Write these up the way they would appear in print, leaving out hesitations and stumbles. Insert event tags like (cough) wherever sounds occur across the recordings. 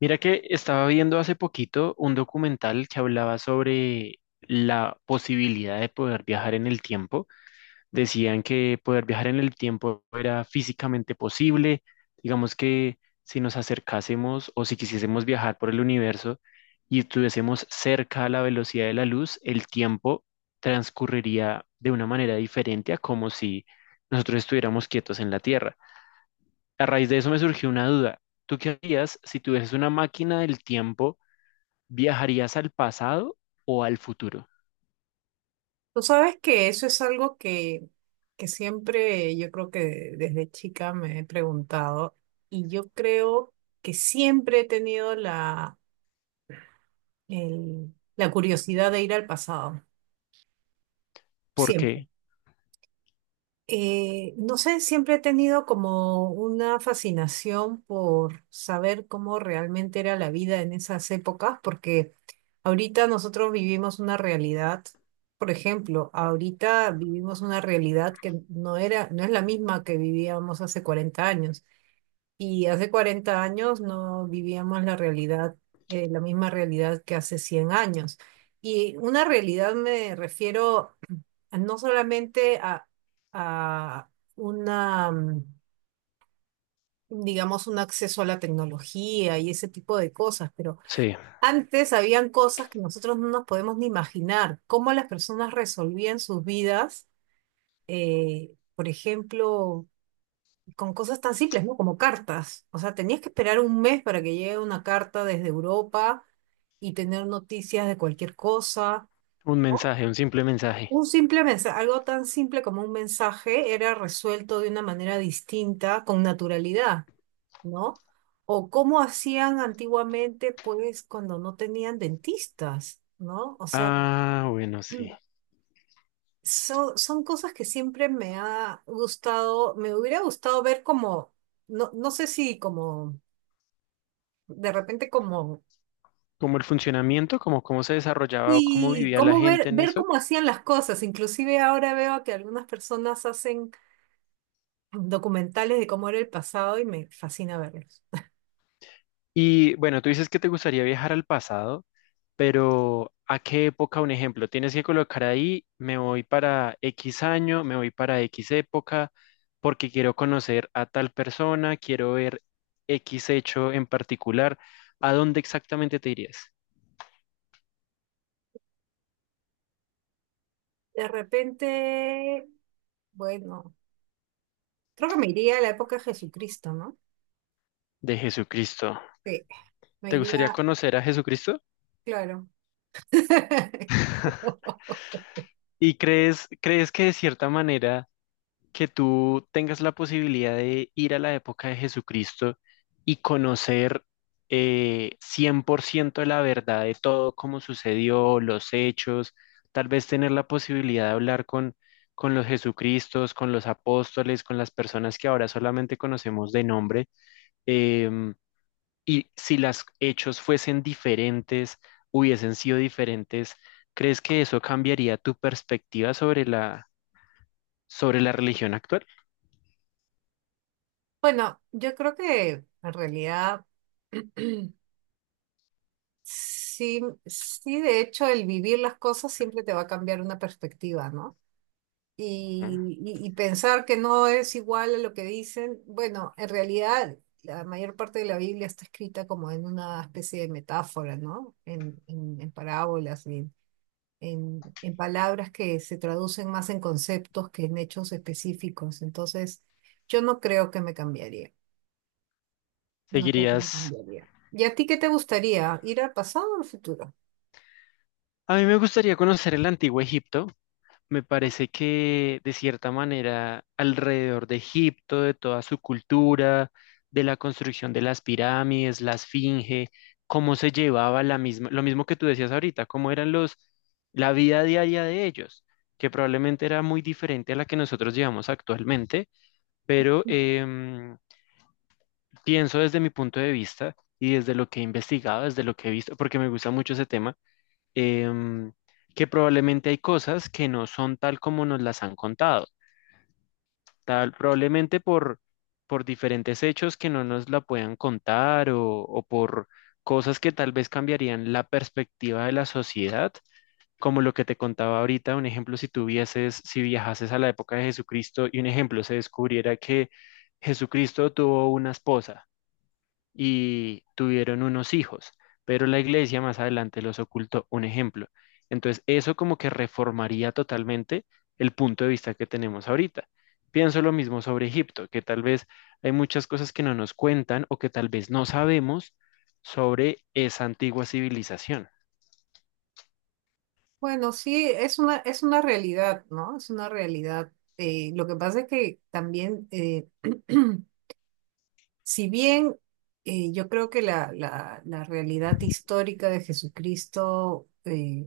Mira que estaba viendo hace poquito un documental que hablaba sobre la posibilidad de poder viajar en el tiempo. Decían que poder viajar en el tiempo era físicamente posible. Digamos que si nos acercásemos o si quisiésemos viajar por el universo y estuviésemos cerca a la velocidad de la luz, el tiempo transcurriría de una manera diferente a como si nosotros estuviéramos quietos en la Tierra. A raíz de eso me surgió una duda. ¿Tú qué harías si tuvieses una máquina del tiempo? ¿Viajarías al pasado o al futuro? Tú sabes que eso es algo que siempre yo creo que desde chica me he preguntado y yo creo que siempre he tenido la curiosidad de ir al pasado, ¿Por siempre. qué? No sé, siempre he tenido como una fascinación por saber cómo realmente era la vida en esas épocas, porque ahorita nosotros vivimos una realidad, por ejemplo, ahorita vivimos una realidad que no era, no es la misma que vivíamos hace 40 años, y hace 40 años no vivíamos la realidad, la misma realidad que hace 100 años. Y una realidad me refiero no solamente a una, mm, digamos, un acceso a la tecnología y ese tipo de cosas. Pero Sí, antes habían cosas que nosotros no nos podemos ni imaginar, cómo las personas resolvían sus vidas. Por ejemplo, con cosas tan simples, ¿no? Como cartas. O sea, tenías que esperar un mes para que llegue una carta desde Europa y tener noticias de cualquier cosa. un ¿No? mensaje, un simple mensaje. Un simple mensaje, algo tan simple como un mensaje era resuelto de una manera distinta, con naturalidad, ¿no? O cómo hacían antiguamente, pues, cuando no tenían dentistas, ¿no? O sea, Ah, bueno, sí. (clears throat) son cosas que siempre me ha gustado, me hubiera gustado ver como, no, no sé si como, de repente como, Como el funcionamiento, como cómo se desarrollaba o cómo y vivía la cómo ver, gente en ver eso. cómo hacían las cosas. Inclusive ahora veo que algunas personas hacen documentales de cómo era el pasado y me fascina verlos. Y bueno, tú dices que te gustaría viajar al pasado, pero ¿a qué época? Un ejemplo, tienes que colocar ahí, me voy para X año, me voy para X época, porque quiero conocer a tal persona, quiero ver X hecho en particular. ¿A dónde exactamente te irías? De repente, bueno, creo que me iría a la época de Jesucristo, ¿no? De Jesucristo. Sí, me ¿Te gustaría iría, conocer a Jesucristo? claro. (laughs) ¿Y crees que de cierta manera... que tú tengas la posibilidad de ir a la época de Jesucristo y conocer 100% la verdad de todo, cómo sucedió, los hechos, tal vez tener la posibilidad de hablar con los Jesucristos, con los apóstoles, con las personas que ahora solamente conocemos de nombre, em, y si los hechos fuesen diferentes, hubiesen sido diferentes, ¿crees que eso cambiaría tu perspectiva sobre la religión actual? Bueno, yo creo que en realidad (clears throat) sí, sí, de hecho, el vivir las cosas siempre te va a cambiar una perspectiva, ¿no? Ujú. Y, y pensar que no es igual a lo que dicen. Bueno, en realidad la mayor parte de la Biblia está escrita como en una especie de metáfora, ¿no? En, en parábolas, y en palabras que se traducen más en conceptos que en hechos específicos. Entonces, yo no creo que me cambiaría. No creo que me Seguirías. cambiaría. ¿Y a ti qué te gustaría? ¿Ir al pasado o al futuro? A mí me gustaría conocer el antiguo Egipto. Me parece que de cierta manera alrededor de Egipto, de toda su cultura, de la construcción de las pirámides, la esfinge, cómo se llevaba la misma, lo mismo que tú decías ahorita, cómo eran los, la vida diaria de ellos, que probablemente era muy diferente a la que nosotros llevamos actualmente, pero pienso desde mi punto de vista y desde lo que he investigado, desde lo que he visto, porque me gusta mucho ese tema, em, que probablemente hay cosas que no son tal como nos las han contado, tal probablemente por diferentes hechos que no nos la puedan contar o por cosas que tal vez cambiarían la perspectiva de la sociedad, como lo que te contaba ahorita, un ejemplo, si tuvieses, si viajases a la época de Jesucristo y un ejemplo, se descubriera que Jesucristo tuvo una esposa y tuvieron unos hijos, pero la iglesia más adelante los ocultó. Un ejemplo. Entonces, eso como que reformaría totalmente el punto de vista que tenemos ahorita. Pienso lo mismo sobre Egipto, que tal vez hay muchas cosas que no nos cuentan o que tal vez no sabemos sobre esa antigua civilización. Bueno, sí, es una realidad, ¿no? Es una realidad. Lo que pasa es que también, (clears throat) si bien yo creo que la, la realidad histórica de Jesucristo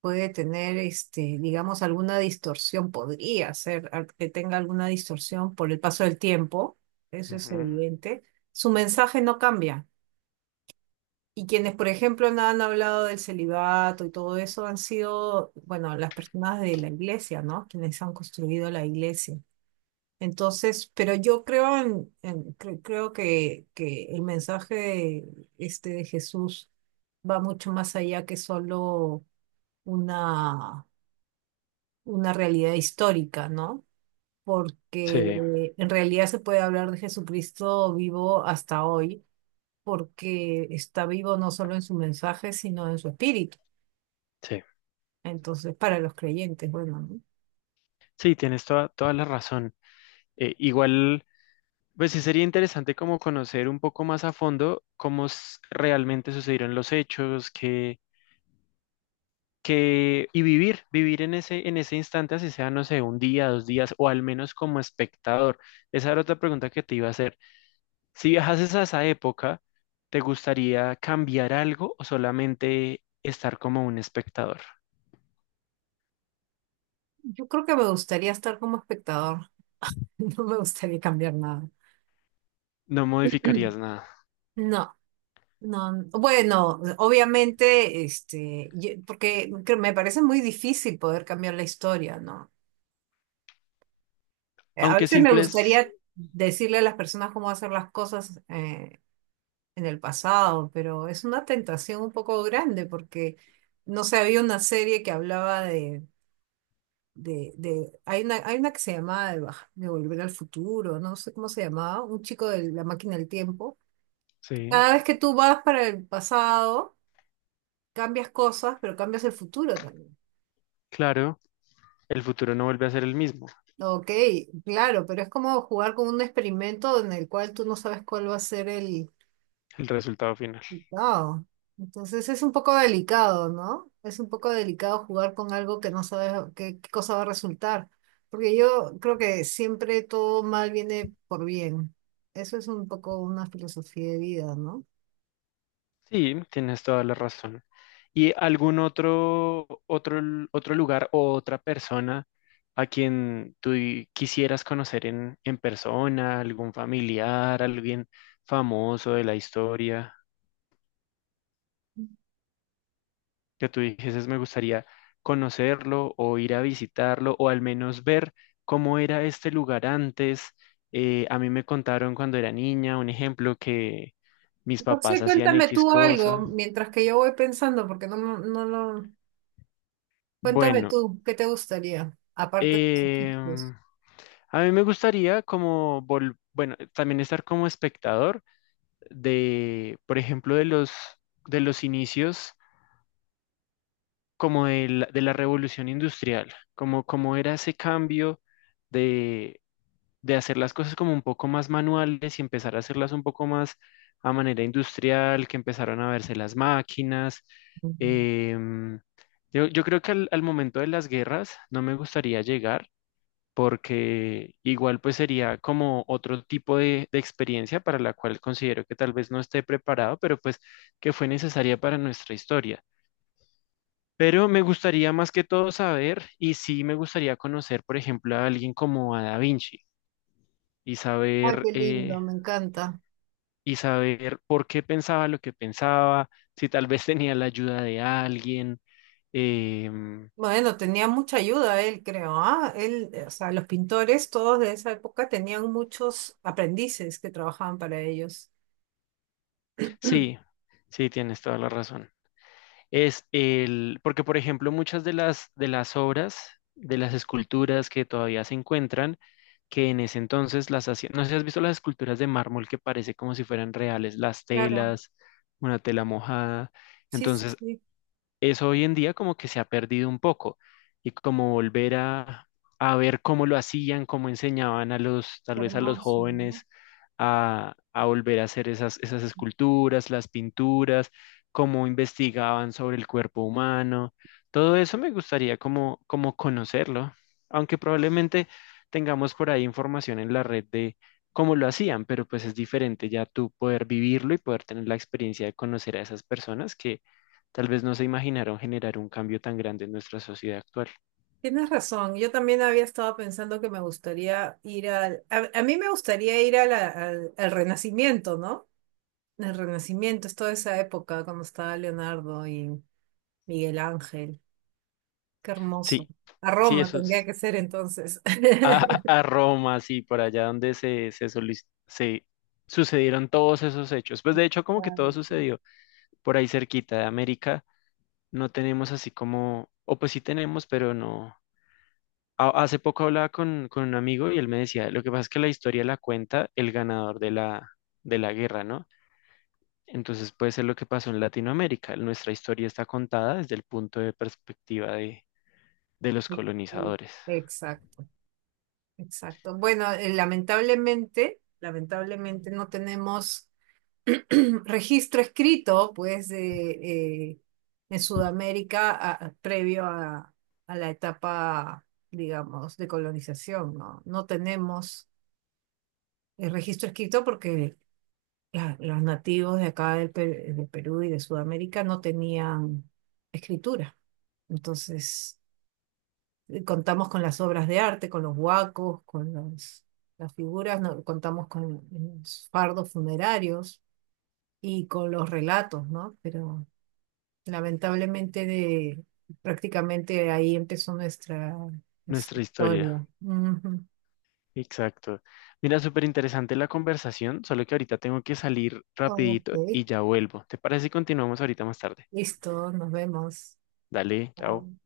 puede tener, este, digamos, alguna distorsión, podría ser que tenga alguna distorsión por el paso del tiempo, eso es Ujú. evidente, su mensaje no cambia. Y quienes, por ejemplo, no han hablado del celibato y todo eso han sido, bueno, las personas de la iglesia, ¿no? Quienes han construido la iglesia. Entonces, pero yo creo creo que el mensaje este de Jesús va mucho más allá que solo una, una realidad histórica, ¿no? Porque Sí, en realidad se puede hablar de Jesucristo vivo hasta hoy, porque está vivo no solo en su mensaje, sino en su espíritu. sí. Entonces, para los creyentes, bueno, ¿no? Sí, tienes toda, toda la razón. Igual, pues sí sería interesante como conocer un poco más a fondo cómo s- realmente sucedieron los hechos, qué, que, y vivir en en ese instante, así sea, no sé, un día, dos días, o al menos como espectador. Esa era otra pregunta que te iba a hacer. Si viajases a esa época, ¿te gustaría cambiar algo o solamente estar como un espectador? Yo creo que me gustaría estar como espectador, (laughs) no me gustaría cambiar nada. No modificarías (clears throat) nada. No, no, bueno, obviamente, este, me parece muy difícil poder cambiar la historia, ¿no? A Aunque veces me simples, gustaría decirle a las personas cómo hacer las cosas en el pasado, pero es una tentación un poco grande porque, no sé, había una serie que hablaba hay una que se llama de Volver al Futuro, no sé cómo se llamaba, un chico de la máquina del tiempo. sí, Cada vez que tú vas para el pasado, cambias cosas, pero cambias el futuro también. claro, el futuro no vuelve a ser el mismo, Ok, claro, pero es como jugar con un experimento en el cual tú no sabes cuál va a ser el, el resultado final. wow. Entonces es un poco delicado, ¿no? Es un poco delicado jugar con algo que no sabes qué cosa va a resultar. Porque yo creo que siempre todo mal viene por bien. Eso es un poco una filosofía de vida, ¿no? Sí, tienes toda la razón. ¿Y algún otro, l- otro lugar o otra persona a quien tú y- quisieras conocer en persona, algún familiar, alguien famoso de la historia, que tú dijeses me gustaría conocerlo o ir a visitarlo o al menos ver cómo era este lugar antes? A mí me contaron cuando era niña, un ejemplo, que mis No sé, papás hacían cuéntame X tú algo cosa. mientras que yo voy pensando, porque no lo... Cuéntame Bueno. tú, ¿qué te gustaría? Aparte de los ojitos. em, A mí me gustaría como, vol- bueno, también estar como espectador de, por ejemplo, de los inicios como de de la revolución industrial, como, como era ese cambio de, de hacer las cosas como un poco más manuales y empezar a hacerlas un poco más a manera industrial, que empezaron a verse las máquinas. em, yo creo que al momento de las guerras no me gustaría llegar porque igual pues sería como otro tipo de experiencia para la cual considero que tal vez no esté preparado, pero pues que fue necesaria para nuestra historia. Pero me gustaría más que todo saber, y sí me gustaría conocer, por ejemplo, a alguien como a Da Vinci y Ay, saber, qué lindo, eh, me encanta. y saber por qué pensaba lo que pensaba, si tal vez tenía la ayuda de alguien. em, Bueno, tenía mucha ayuda él, creo, ¿ah? Él, o sea, los pintores todos de esa época tenían muchos aprendices que trabajaban para ellos. sí, (clears throat) sí, tienes toda la razón. Es el, porque por ejemplo muchas de de las obras, de las esculturas que todavía se encuentran, que en ese entonces las hacían, no sé si has visto las esculturas de mármol que parece como si fueran reales, las Claro, telas, una tela mojada, sí, sí, entonces sí, eso hoy en día como que se ha perdido un poco y como volver a ver cómo lo hacían, cómo enseñaban a los, qué tal vez a los hermoso, ¿no? jóvenes a volver a hacer esas esculturas, las pinturas, cómo investigaban sobre el cuerpo humano. Todo eso me gustaría como, como conocerlo, aunque probablemente tengamos por ahí información en la red de cómo lo hacían, pero pues es diferente ya tú poder vivirlo y poder tener la experiencia de conocer a esas personas que tal vez no se imaginaron generar un cambio tan grande en nuestra sociedad actual. Tienes razón, yo también había estado pensando que me gustaría ir a mí me gustaría ir a al Renacimiento, ¿no? El Renacimiento, es toda esa época cuando estaba Leonardo y Miguel Ángel, qué hermoso. Sí, A sí, Roma eso tendría es. que ser entonces. A, (laughs) a Roma, sí, por allá donde se, solic- se sucedieron todos esos hechos. Pues de hecho, como que todo Claro. sucedió por ahí cerquita de América. No tenemos así como, o pues sí tenemos, pero no. A- hace poco hablaba con un amigo y él me decía, lo que pasa es que la historia la cuenta el ganador de de la guerra, ¿no? Entonces puede ser lo que pasó en Latinoamérica. Nuestra historia está contada desde el punto de perspectiva de los Sí, sí. colonizadores. Exacto, exacto. Bueno, lamentablemente, lamentablemente no tenemos (clears throat) registro escrito, pues, de, eh, en Sudamérica previo a la etapa, digamos, de colonización, ¿no? No tenemos el registro escrito porque los nativos de acá de Perú y de Sudamérica no tenían escritura. Entonces... contamos con las obras de arte, con los huacos, con las figuras, no, contamos con los fardos funerarios y con los relatos, ¿no? Pero lamentablemente de, prácticamente ahí empezó nuestra, nuestra Nuestra historia. historia. Ujú. Exacto. Mira, súper interesante la conversación, solo que ahorita tengo que salir rapidito Ok, y ya vuelvo. ¿Te parece si continuamos ahorita más tarde? listo, nos vemos. Dale, chao. Chao.